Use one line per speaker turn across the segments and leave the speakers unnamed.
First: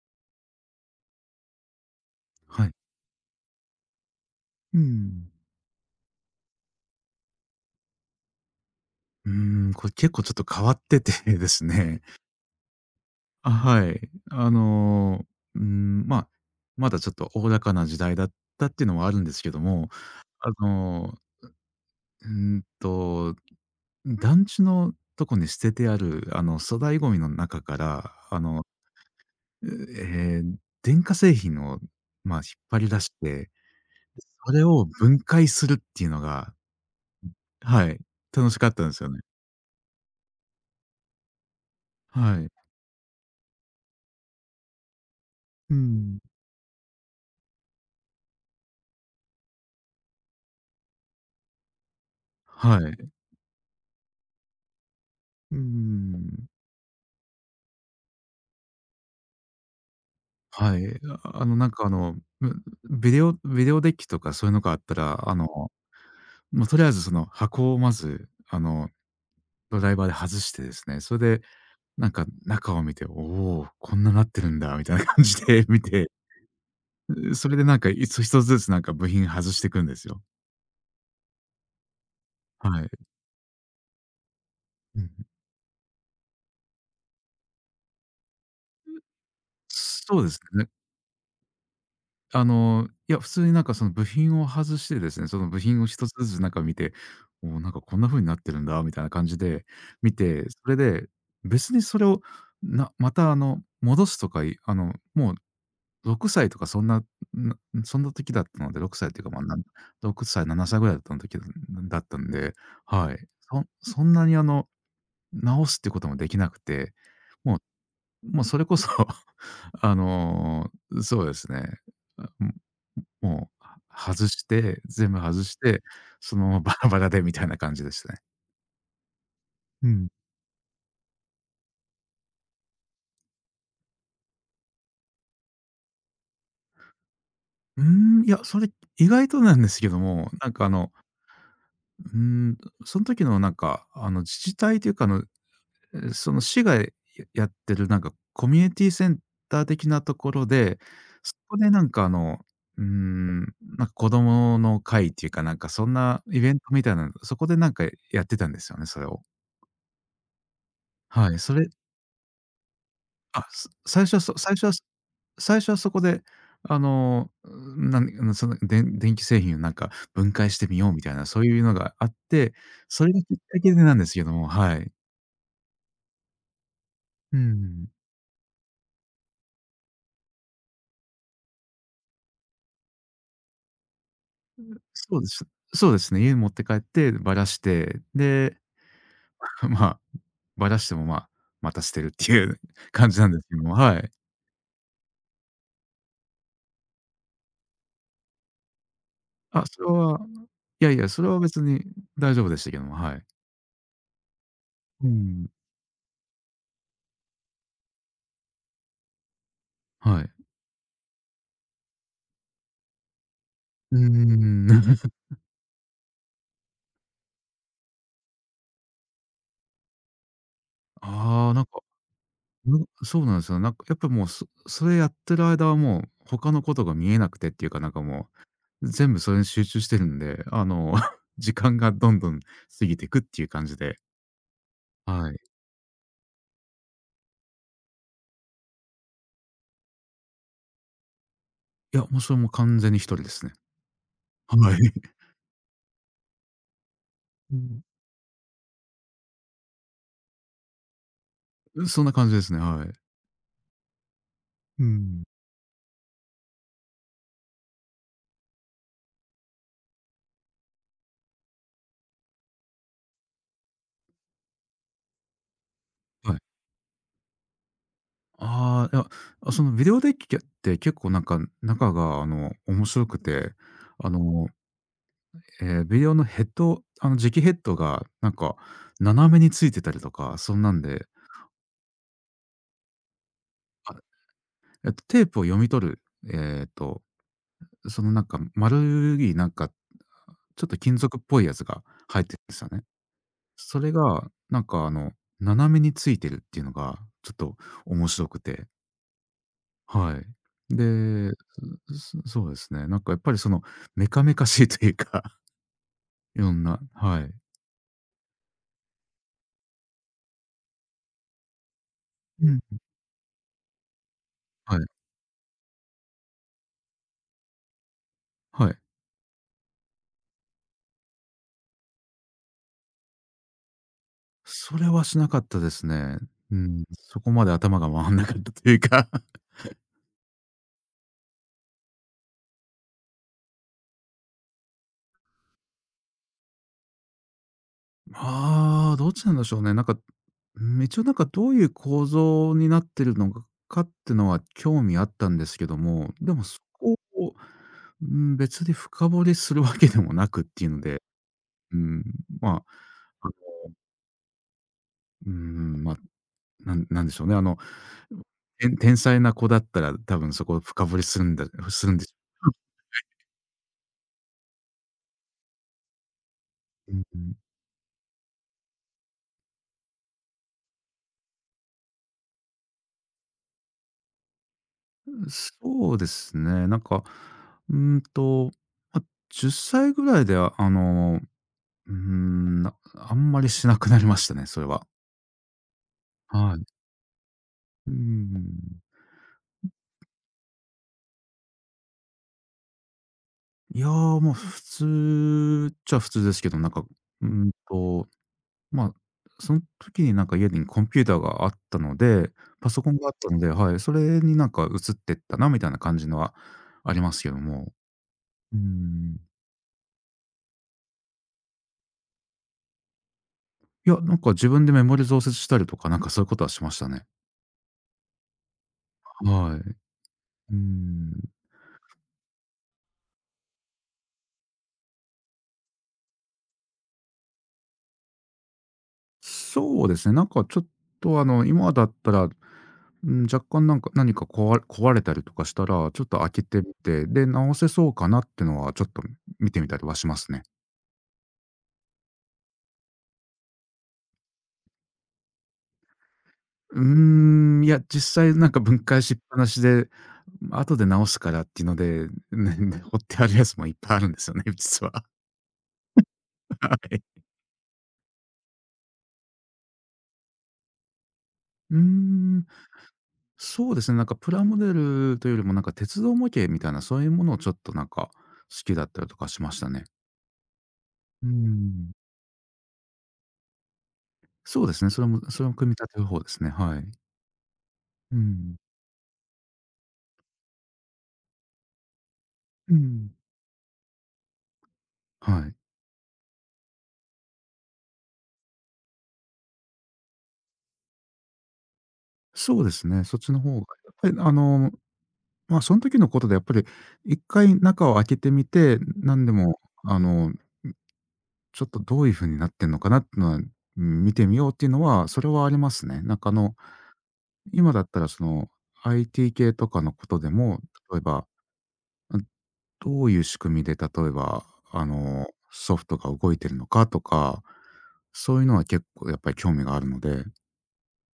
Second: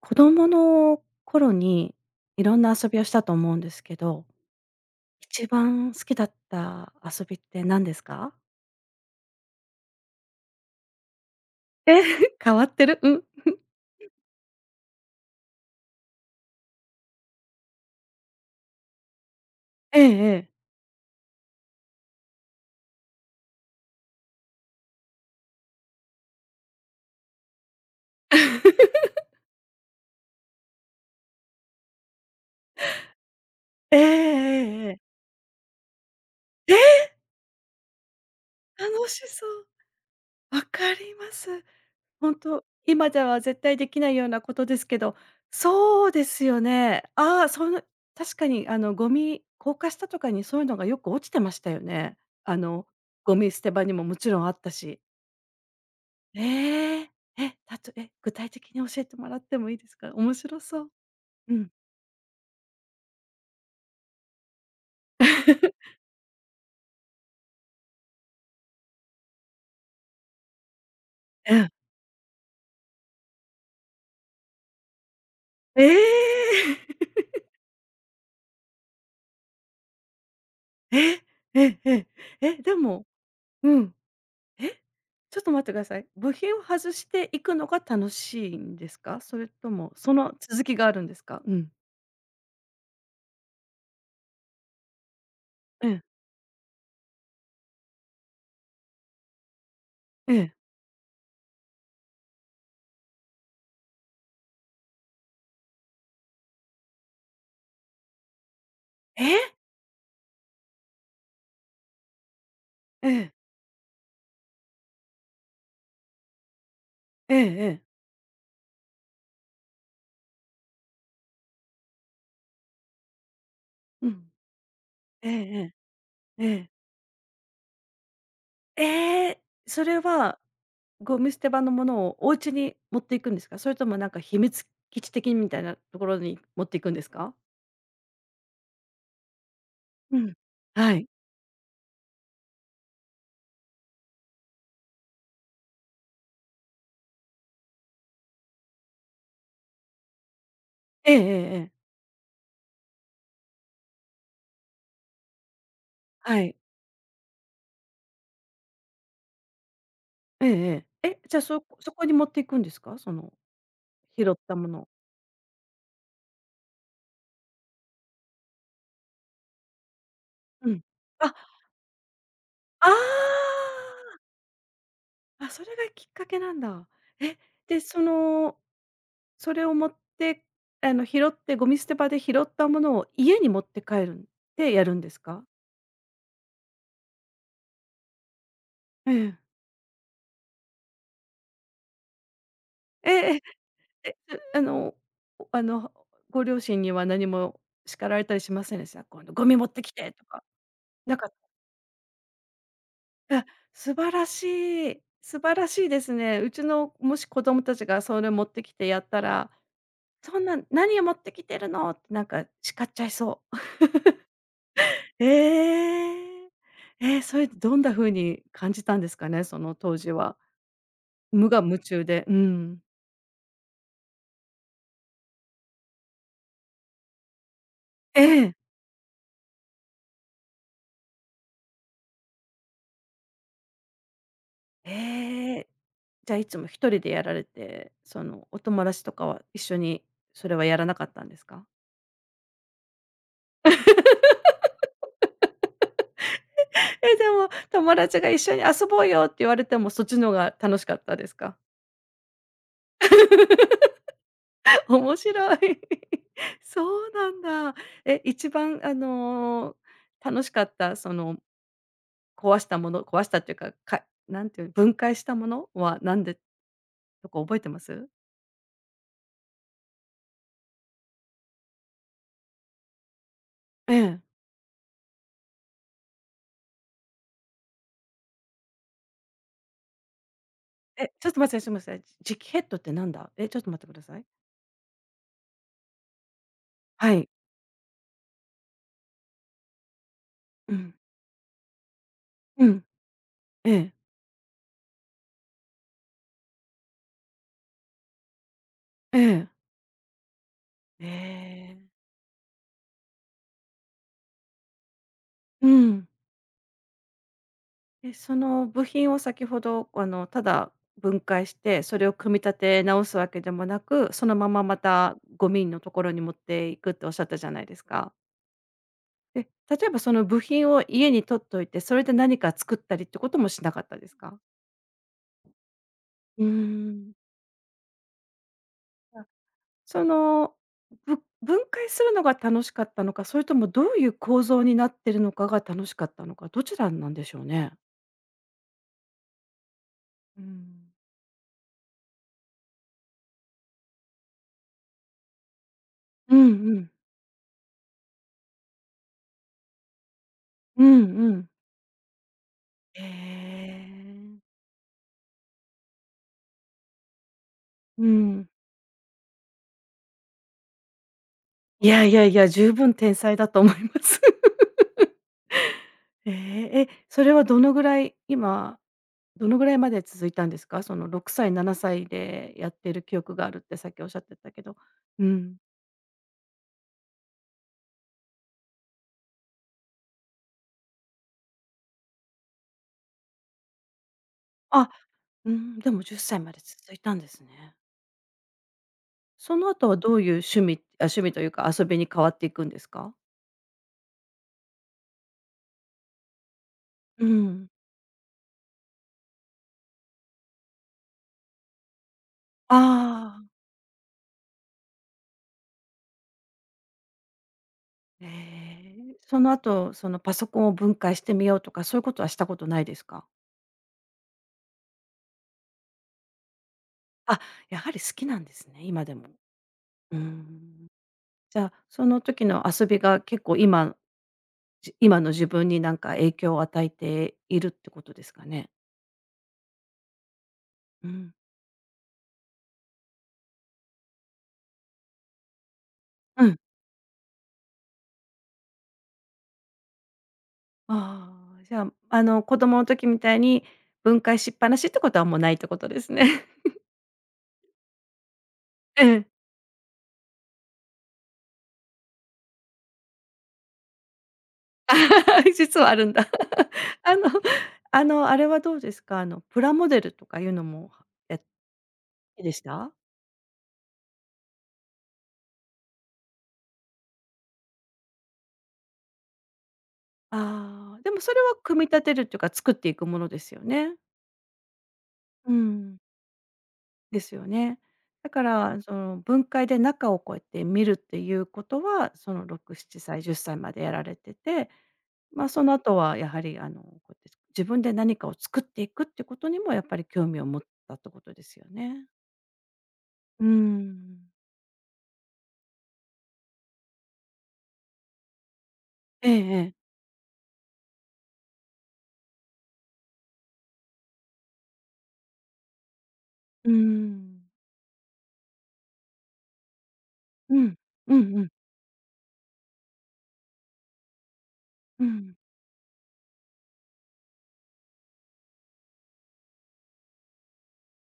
子供の頃にいろん
はい。
な遊びをしたと思うんですけど、
うん。
一番好きだった遊びって何ですか？
これ結構ちょっと変わってて です
え、
ね。
変わってる、うん。
あ、はい。ー、うーん、まあ、まだちょっとおおらかな時代だったっていうのはあるんですけども、
えええ
あ
え。
のー、うーんと、団地のとこに捨ててある、あの、粗大ゴミの中から、えー電化製品を、まあ、引っ張り出して、
ええ
そ
え
れを
えええ。
分解するっていうのが、
ええええ、
はい、楽しかったんですよ
楽
ね。
しそう。わかります。本
はい。
当、今では絶対できないようなことですけど、
う
そう
ん。
ですよね。ああ、その、確かにあのゴミ高架下とかにそういうのがよく落ちてましたよね。あ
は
の
い。
ゴミ捨て場にももちろんあったし。
うーん。
ええ。え、たとえ、具体的に教えてもらってもいいですか？面白
は
そ
い。
う。
あ、あ
う
の、な
ん。
んか、あの、ビデオビデオデッキとかそういうのがあったら、あの、もうとりあえずその箱をまず、あの、ドライバーで外してですね、それで
うん。
なんか中を見て、おお、こんななってるんだみたいな感じで見
え
て、
え！
それでなんか、ひとつずつなんか部品外してくんですよ。
え、ええ。え、で
はい。
もうん。え、
うん。
ちょっと待ってください。部品を外していくのが楽しいんですか？それとも、そ
そうで
の
す
続
ね。
きがあるんですか？うん。
あの、いや、普通になんかその部品を外してですね、その部品を
ええ、
一つずつなんか見て、おお、なんかこんな風になってるんだみたいな感じで見
え
て、
え。
それで、別にそれを、また、あの、戻すとか、いあの、もう6歳とかそんな、なそんな時だったので、6歳っていう
え？
か、まあ、6歳、7歳ぐらいだったの時だだったんで、
え
はい。
え。
そんなにあの、直すってこともできなくて、
ええ
もう
ええ。
もうそれこそ あの、そうですね。あも、もう、
う
は外
ん。
して、全部
ええ
外し
え
て、そ
え。
のま
え
ま
え。
バラバラでみたいな感じでしたね。
ええ！そ
う
れ
ん。
はゴミ捨て場のものをお家に持っていくんですか？それともなんか秘密基地的にみたいなところに持っていくんですか？
うーん、いや、それ意外となんですけど
う
も、
ん。
なんかあの、
はい。
うーん、その時のなんか、あの、自治体というか、あの、その市がやってるなんかコミュニティセンター的なところで、
ええええ
そ
え
こで
え。
なんかあの、うーん、なんか子供の会っていうか、なんかそんなイ
は
ベ
い。
ントみたいなの、そこでなんかやってたんですよね、それを。
ええええ。え、
は
じ
い、
ゃあ、そそこに持っていくんですか？その
あ、す最初は
拾
そ
ったもの。
最初はそこで、あの、なん、その、電気製品をなんか分解して
う
み
ん。
ようみたいな、
あ、あ
そういうのがあって、
あ！
それがきっかけでなんですけども、はい。
あ、それがきっかけなんだ。
う
え、で、
ん。
その、それを持って、あの、拾ってゴミ捨て場で拾ったものを家に持って帰るんでやるんで
そ
す
うで
か？
す。そうですね。家に持って帰ってばらして、で、
ええ。
まあ、ばらしても、まあ、また捨てるっていう 感
え
じなんで
え
すけども、は
え
い。
え、そあの、おあの、ご両親には何も叱られたりしませんでした？今度「ゴミ
あ、
持って
それ
きて」
は、
とか、
いやいや、
なん
それ
か、
は別に大丈夫でしたけども、はい。
あ、素晴らしい。
う
素
ん、
晴らしいですね。うちのもし子供たちがそれ持ってきてやったら、
はい。
「そんな何を持ってきてるの」ってなんか叱っちゃいそう。
うーん。
ええ。え、それどんな風に感じたんですかね？その当時は。無
ああ、
我
なん
夢
か、
中で。うん。
そうなんですよ。なんかやっぱもう、それやってる間はもう、他のことが見えなくてっていうか、なんか
え
も
え。
う、全部それに集中してるんで、あの、時間がどんどん過ぎていくっていう感じで、はい。
ええ。じゃあいつも一人でやられて、その、お友達とかは一緒にそれはやらなかったんですか？
いや、もうそれも完全に一人ですね。はい。
え、でも
うん。
友達が一緒に遊ぼうよって言われても、そっちの方が楽しかったですか？
そんな感じですね、はい。う
面
ん。
白い。そうなんだ。え、一番あの、楽しかった、その、壊したもの、壊したっていうか、かなんていう、分解したものは何
は
で
い。
とか覚えてます？
ああ、いや、あ、そのビデオデッキって結構なんか中があの面白くて、
え
あ
え。
の、えービデオのヘッド、あの磁気ヘッドがなんか斜めについてたりとか、そんなんで、
え、ちょっと待って、すみません。磁気ヘッドってなんだ？え、ちょっと待ってく
あ、
ださい。
えっと、テープを読み取る、えっと、
はい。
そのなんか丸いなんかちょっ
う
と
ん。
金属っぽいやつが入ってるんです
う
よね。
ん。え
それ
え。
がなんかあの斜めについてるっていうのがちょっと面白くて。
ええ。
はい。
え
で、
え。
そうですね。なんかやっぱりその、メカメカしいというか、
う ん。
いろんな、はい。
え、その部品を先ほど、あの、ただ分解して、それを組み
う
立
ん。
て直すわけでもなく、そのまま
は
ま
い。
たゴミのところに持っていくっておっしゃったじゃないですか。
はい。
で、例えばその部品を家に取っといて、それで何か作ったりってこともしなかったですか？
それはしなかったですね。
うー
うん、
ん。
そこまで頭が回んなかったというか。
あ、その、分解するのが楽しかったのか、それともどういう構造になってるのかが楽しかったのか、どちらなんでしょうね？
ああ、どっちなんでしょうね。なんか、
う
うん、
ん
一応なんかどういう構造になってるのかってのは興味あったんですけども、で
うん
も
う
そ
ん。
こを、うん、別に深掘りするわけでもなくっていうの
う
で、
んうん。
うん、まあ、
へ
あの、
え。
うん、まあ、なんなんでしょうね、あの、
うん。
天才な子だったら、多分そこ深掘りするす
い
るん
や
で
い
しょ
やいや、十分天才だと思います。ええ、え、
う。ん。う
そ
ん
れはどのぐらい、今、どのぐらいまで続いたんですか？その6歳、7歳でやってる記憶があるってさっきおっしゃってたけど。う
うん。
ん。
そうですね、なんか、うーんと、ま、10歳ぐらいでは、あの、うーん、あんまりしなくなりましたね、それは。
あ、うん、でも10歳ま
は
で
い。
続いたんですね。
うん。
その後はどういう趣味というか遊びに変わっていくんですか？
いや、もう普通っちゃ普通ですけど、なんか、
う
うん
ん。
と、まあ、その時になんか家にコンピューターがあったので、パソコンがあった
あ
の
あ、
で、はい、それになんか移ってったなみたいな感じのはありますけども。
え
うー
え。
ん。
その後、そのパソコンを分解してみようとか、そういうことはしたことないですか？
いや、なんか自分でメモリ増設したりとか、なんかそういうことはしましたね。
あ、やはり好きなんですね、今でも。
はい。う
うー
ー
ん。
ん。
じゃあ、その時の遊びが結構今、今の自分になんか影響を与えているってことですかね？
そうですね、なんかちょっ
う
とあ
ん。
の、今だったら、うん、若干なんか何か壊れたりとかしたら、ちょっと開け
う
て
ん。
みて、で、直せそうかなってのはちょっと見てみたりはしますね。
ああ、じゃあ、あの、子供の時みたいに分解しっぱなしってことはもうないってことですね。
うーん、いや、実際なんか分解
え
しっ
え。
ぱなしで、後で直すからっていうので、ね、放ってあるやつもいっぱいあるんですよね、実は。は
実はあるんだ。あ
い。
のあの、あれはどうですか？あの、プラモデルとかいうのも、や好
うー
き
ん、
でした？
そうですね、なんかプラモデルというよりもなんか鉄道模型みたいな、そういうものをちょっとなんか好きだったりとかしましたね。
ああー、でも
うー
それは組み
ん。
立てるっていうか、作っていくものですよね？
そうですね、それ
う
も組み立
ん。
てる方ですね、はい。
ですよね。
う
だか
ん。
ら、その、分解で中をこうやって見るっていうことは、その
う
6、7
ん。
歳、10歳までやられてて、ま
は
あ、
い。
その後はやはり、あの、こうやって自分で何かを作っていくってことにもやっぱり興味を持ったってことですよね。
そうですね、そっちの
うー
方がやっぱり
ん。
あの、まあ、その時のことでやっぱり一回中を開けてみて、何
え
で
え
も、
ええ。
あの、ちょっとどういう風になってんのかなってのは、うん、見てみようっていうのは、それはありますね。なんかあの、
うーん。
今だったらその IT 系とかのことで
う
も、
ん。
例え
うん
ば、
うん。
どういう仕組みで例えば、あ
う
の、
ん。
ソフトが動いてるのかとか、そういうのは結構やっぱり興味があるので。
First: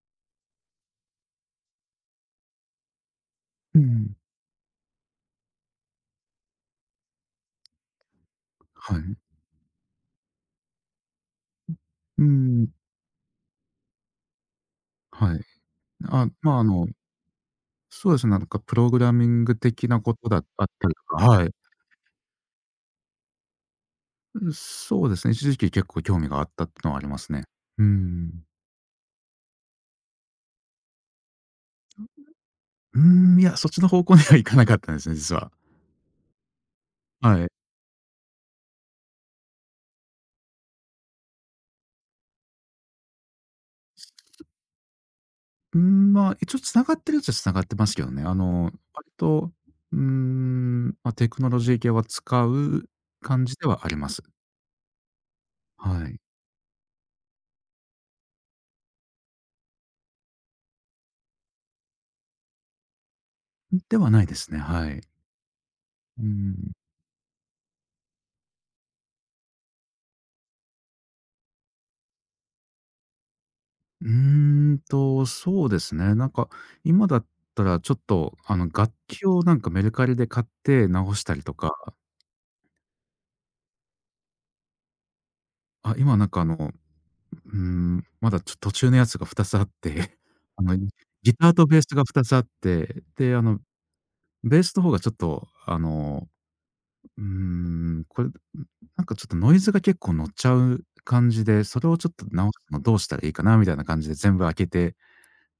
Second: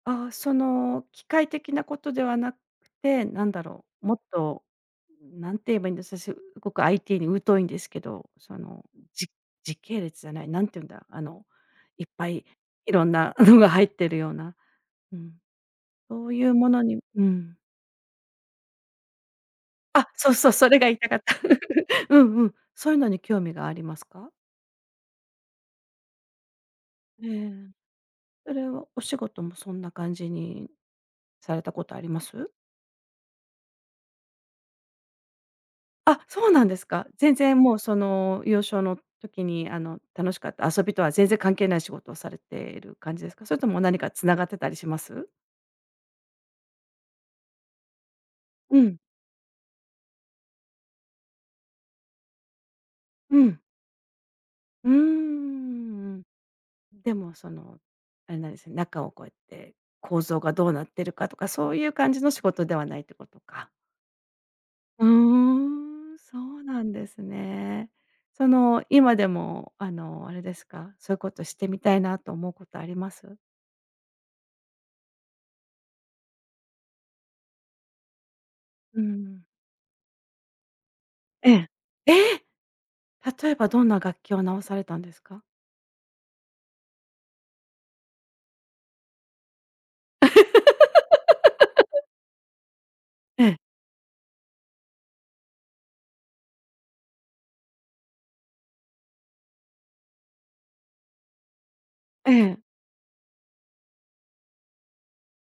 ああ、その、機械的なことではなくて、なんだ
う
ろう、も
ん、
っと、何て言えばいいんです、私、すごく IT に疎いんですけど、その、
はい。
じ時系列じゃない、なんて言うんだ、あの、いっ
う
ぱい
ん。
いろんな のが入ってるような、う
はい。
ん、そ
あ、
ういう
まあ、あ
もの
の、
にうん。
そうですね、なんかプログラミング的な
あ、
こと
そうそう、
あっ
それが
たり
言い
と
た
か、
かった。
はい。
うんうん。そういうのに興味がありますか？
うん、そうですね、一時期結構興味があったってのはありま
え
すね。
え。
うん。
それはお仕事もそんな感じにされたことあります？
うーん、いや、そっちの方向には行かなかったんですね、実は。
あ、そうなんですか。全
はい。
然もうその幼少の時にあの楽しかった遊びとは全然関係ない仕事をされている感じですか？それとも何かつながってたりします？
うーん、まあ、一応繋がってるっちゃ繋がってますけどね。あの、
うん、
割と、うーん、まあ、テクノロジー系は使う
う
感じ
ん、
ではあります。
うー
はい。
ん。でもその、あれなんですね、中をこうやって構造がどうなってるかとか、そういう感じの仕事ではないってことか。
ではないですね、はい。
うーん、
う
そ
ん。
うなんですね。その今でもあのあれですか、そういうことしてみたいなと思うことあります？
うーんと、そうですね。なんか、今だったらちょっと、あの、楽
う
器を
ん。
なんかメルカリで買って直したり
え
と
え。
か、
ええ！例えばどんな楽器を直されたんですか？
あ、今なんかあの、うーん、まだ途中のやつが2つあって、あの、ギターとベースが2つあって、で、あ
ええ、
の、ベースの方がちょっと、あの、うーん、これ、なんかちょっとノイズが結構乗っちゃう感じで、それをちょっと
え
直
え。
すのどうしたらいいかなみたいな感じで全部開けて、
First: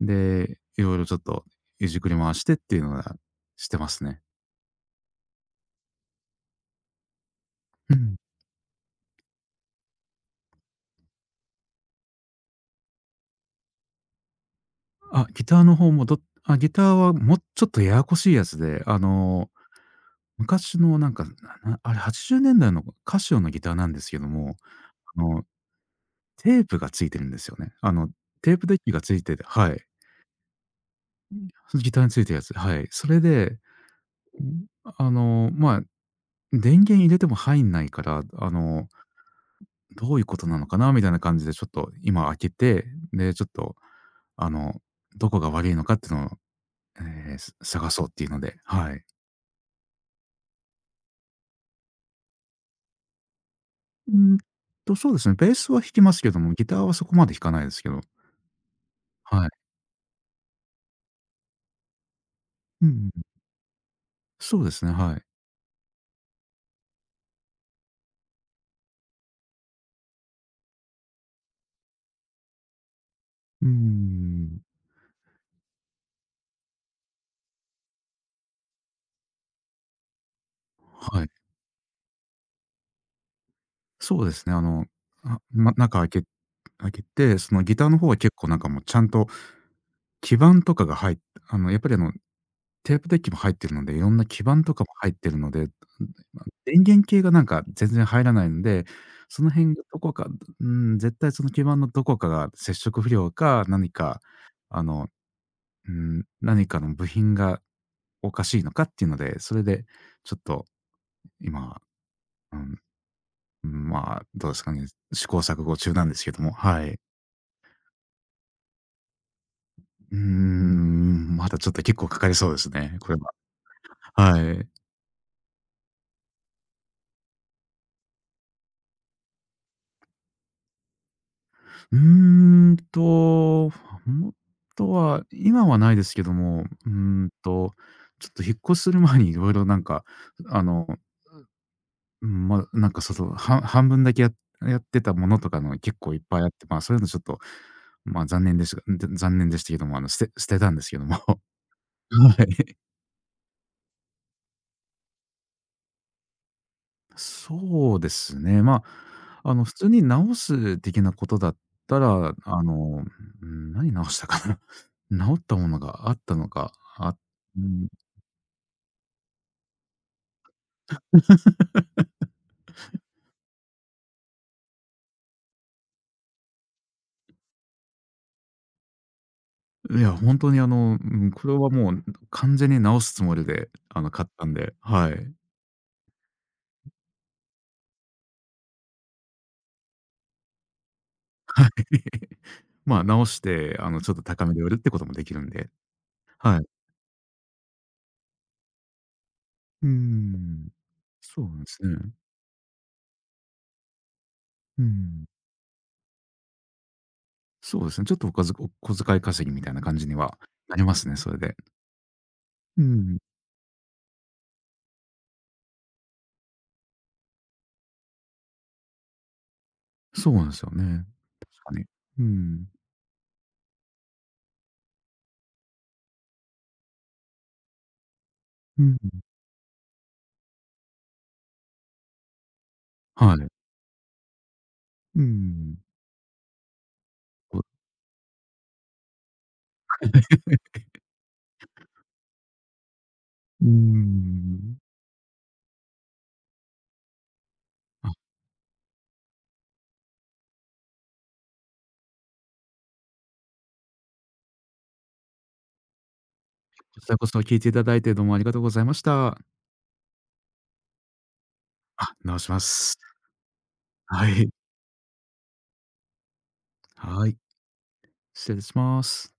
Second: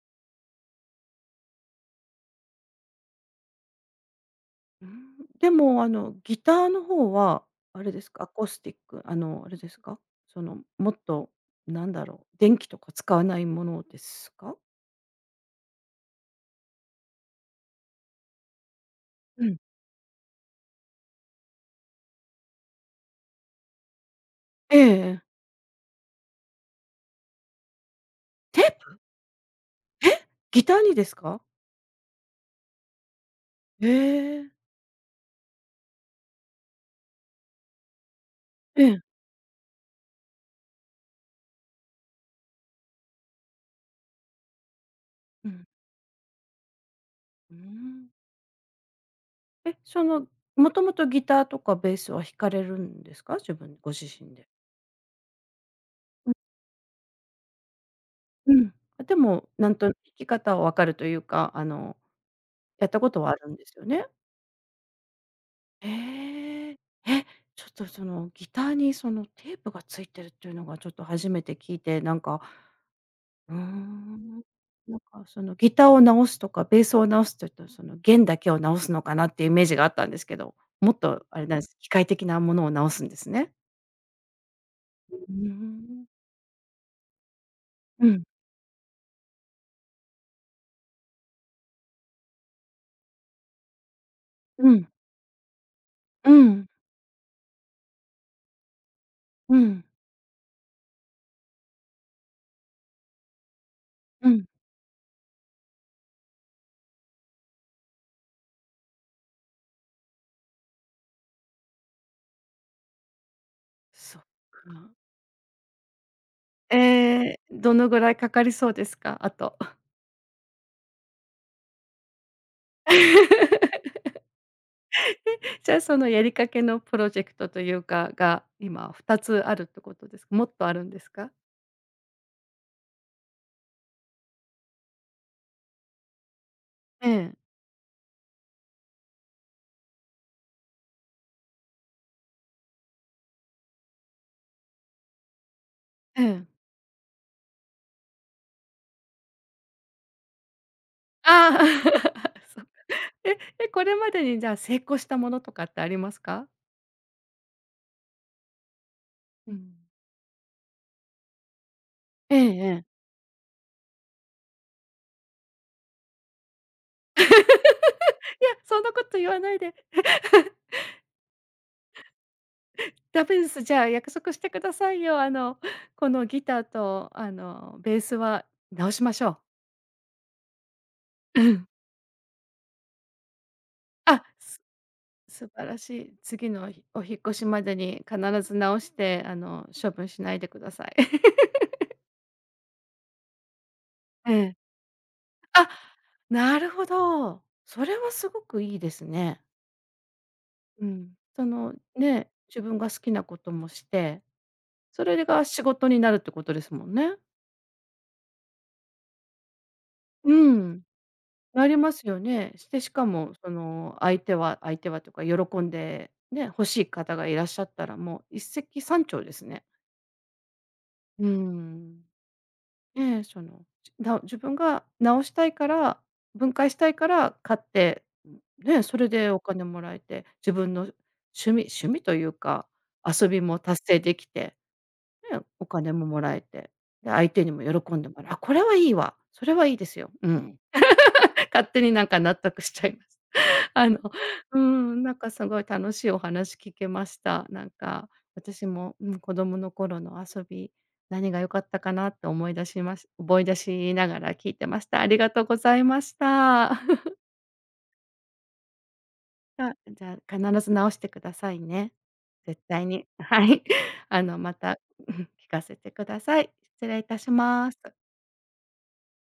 で、いろいろちょっといじくり回してっていうのはしてますね。
うーん、でもあのギターの方はあれ
う
です
ん。
か、アコースティック、あのあれですか？そのもっとなんだろう、電気とか使わないものですか？
あ、ギターの方もどあ、ギターはもうちょっとややこしいやつで、
うん。
昔のなんか、あれ80年代のカシオのギターなんですけども、
ええ
あ
ええ。
の、テープがついてるんですよね。テー
テ
プデ
ー
ッキ
プ？
がついてて、はい。
え、ギターにですか？
そのギターについてるやつ、はい。それで、
へえ。
まあ、電源入れても入んないから、
ええ。
どういうことなのかなみたいな感じでちょっと今開けて、で、ちょっと、あの、どこ
う
が
ん、
悪いのかっていうのを、えーす
うー
探そう
ん。
っていうので、はい。
え、そのもともとギターとかベースは弾かれるんですか？自分ご自
う
身
ん
で。
そうですね、ベースは弾きますけ
うん。
ども、ギターはそこまで弾かないですけど、
うん。あ、で
は
も
い。
なんと弾き方は分かるというか、あの、
う
や
ん
っ
うん
たこ
う
とはあ
ん。
るんですよね。
そうですね、はい。
ええ。え、ちょっとそのギターにそのテープがついてるっていうのがちょっと初めて聞いて、なんか、うー
うー
ん、
ん、
なんかそのギターを直すとか、ベースを直すというと、その弦だけを直すのかなっていうイメージがあったんですけど、もっ
は
と
い。
あれなんです、機械的なものを直すんですね。
そうですね、
う
あ、
ー
ま、中
ん。
開けて、そのギターの方
う
は
ん、
結構なんかもうちゃんと基板とかが入っやっぱりテープデッキも入ってるので、いろんな基板
う
とかも
ん、
入ってるので、
うん、
電源系がなんか全然入らないので、その
う
辺が
ん、
どこか、絶対その基板のどこかが接触不良か、何か、
うん。
あの、うー何かの部品がおかしいのかっていうので、それでちょっと今、うん、うん、ま
そ
あ、
っ
どうですかね、
か。
試行錯誤中なんですけども、
え
はい。
え、どのぐらいかかりそうですか？あと。
まだちょっと結構かかりそうですね、これは。はい。
じゃあ、そのやりかけのプロジェクトというか、が、今2つあるってことですか？もっとあるんですか？
うーんと、もっとは、今はないですけども、
え
ん
え、
と、ちょっと引っ越しする前に いろいろなんか、あの、うん、まあ、なんかその、半分だけやってたものとかの結構いっ
え
ぱいあっ
え。
て、ま、あそういうのちょっと、まあ、残念でしたけども、捨てたんですけども。
ああ、
は
そう。
い。
え、え、これまでにじゃあ成功したものとかってありますか？
そうですね。まあ、
う
普
ん。
通に直す的なことだったら、
ええええ。
何直したかな。直ったものがあったのか、あうん
そんなこと言わないで、ダメです。じゃあ約束してくださいよ。あの、このギターとあの、ベースは直しましょ
いや、本当に
う。う
これ
ん。
はもう完全に直すつもりで、
あ、
買ったん
す
で、はい。
素晴らしい。次のお引っ越しまでに必ず直して、あの、処分しないでください。
まあ、直して、ちょっと
え
高め
え。
で売るってこともできるん
あ、
で、は
な
い。
るほど。それはすごくいいですね。
うん、
うん。
そ
そ
うなんで
の、
すね。
ね、自分が好きなこともして、
う
それ
ん。
が仕事になるってことですもんね。
そうですね、ちょっとおかずお小遣い稼ぎみたいな感じに
う
はな
ん。
りますね、それで。
なりますよね。して
う
しか
ん。
もその相手はというか、喜んでね、欲しい方がいらっしゃったらもう一石三鳥ですね。
そうなんですよね。
う
確かに。
ん。
うん。
ええ、その、自分が直したいから、分解したいから買って、
う
ね、そ
ん。
れでお金もらえて、自分の味趣味というか、遊
は
び
い。
も達成できて、
う
ね、お
ん。
金ももらえて、で、相手に
お
も
う
喜んでもらう、あ、これはいいわ、それはいいですよ。うん。勝手になんか納得しちゃい
ー
あの、う
ん。
ん、なんかすごい楽しいお話聞けました。なん
あ、
か、
こ
私も、うん、子供の頃の遊び、何が良かったかなって思い出しながら聞いてました。ありがとうございました。
ち らこそ聞いていただいてどうもありがとうございました。
あ、じゃあ、必ず直してくださいね。
あ、直しま
絶対
す。
に。はい。あ
は
の、
い。
また、うん、聞かせてください。失礼いた
は
し
い。
ます。
失礼します。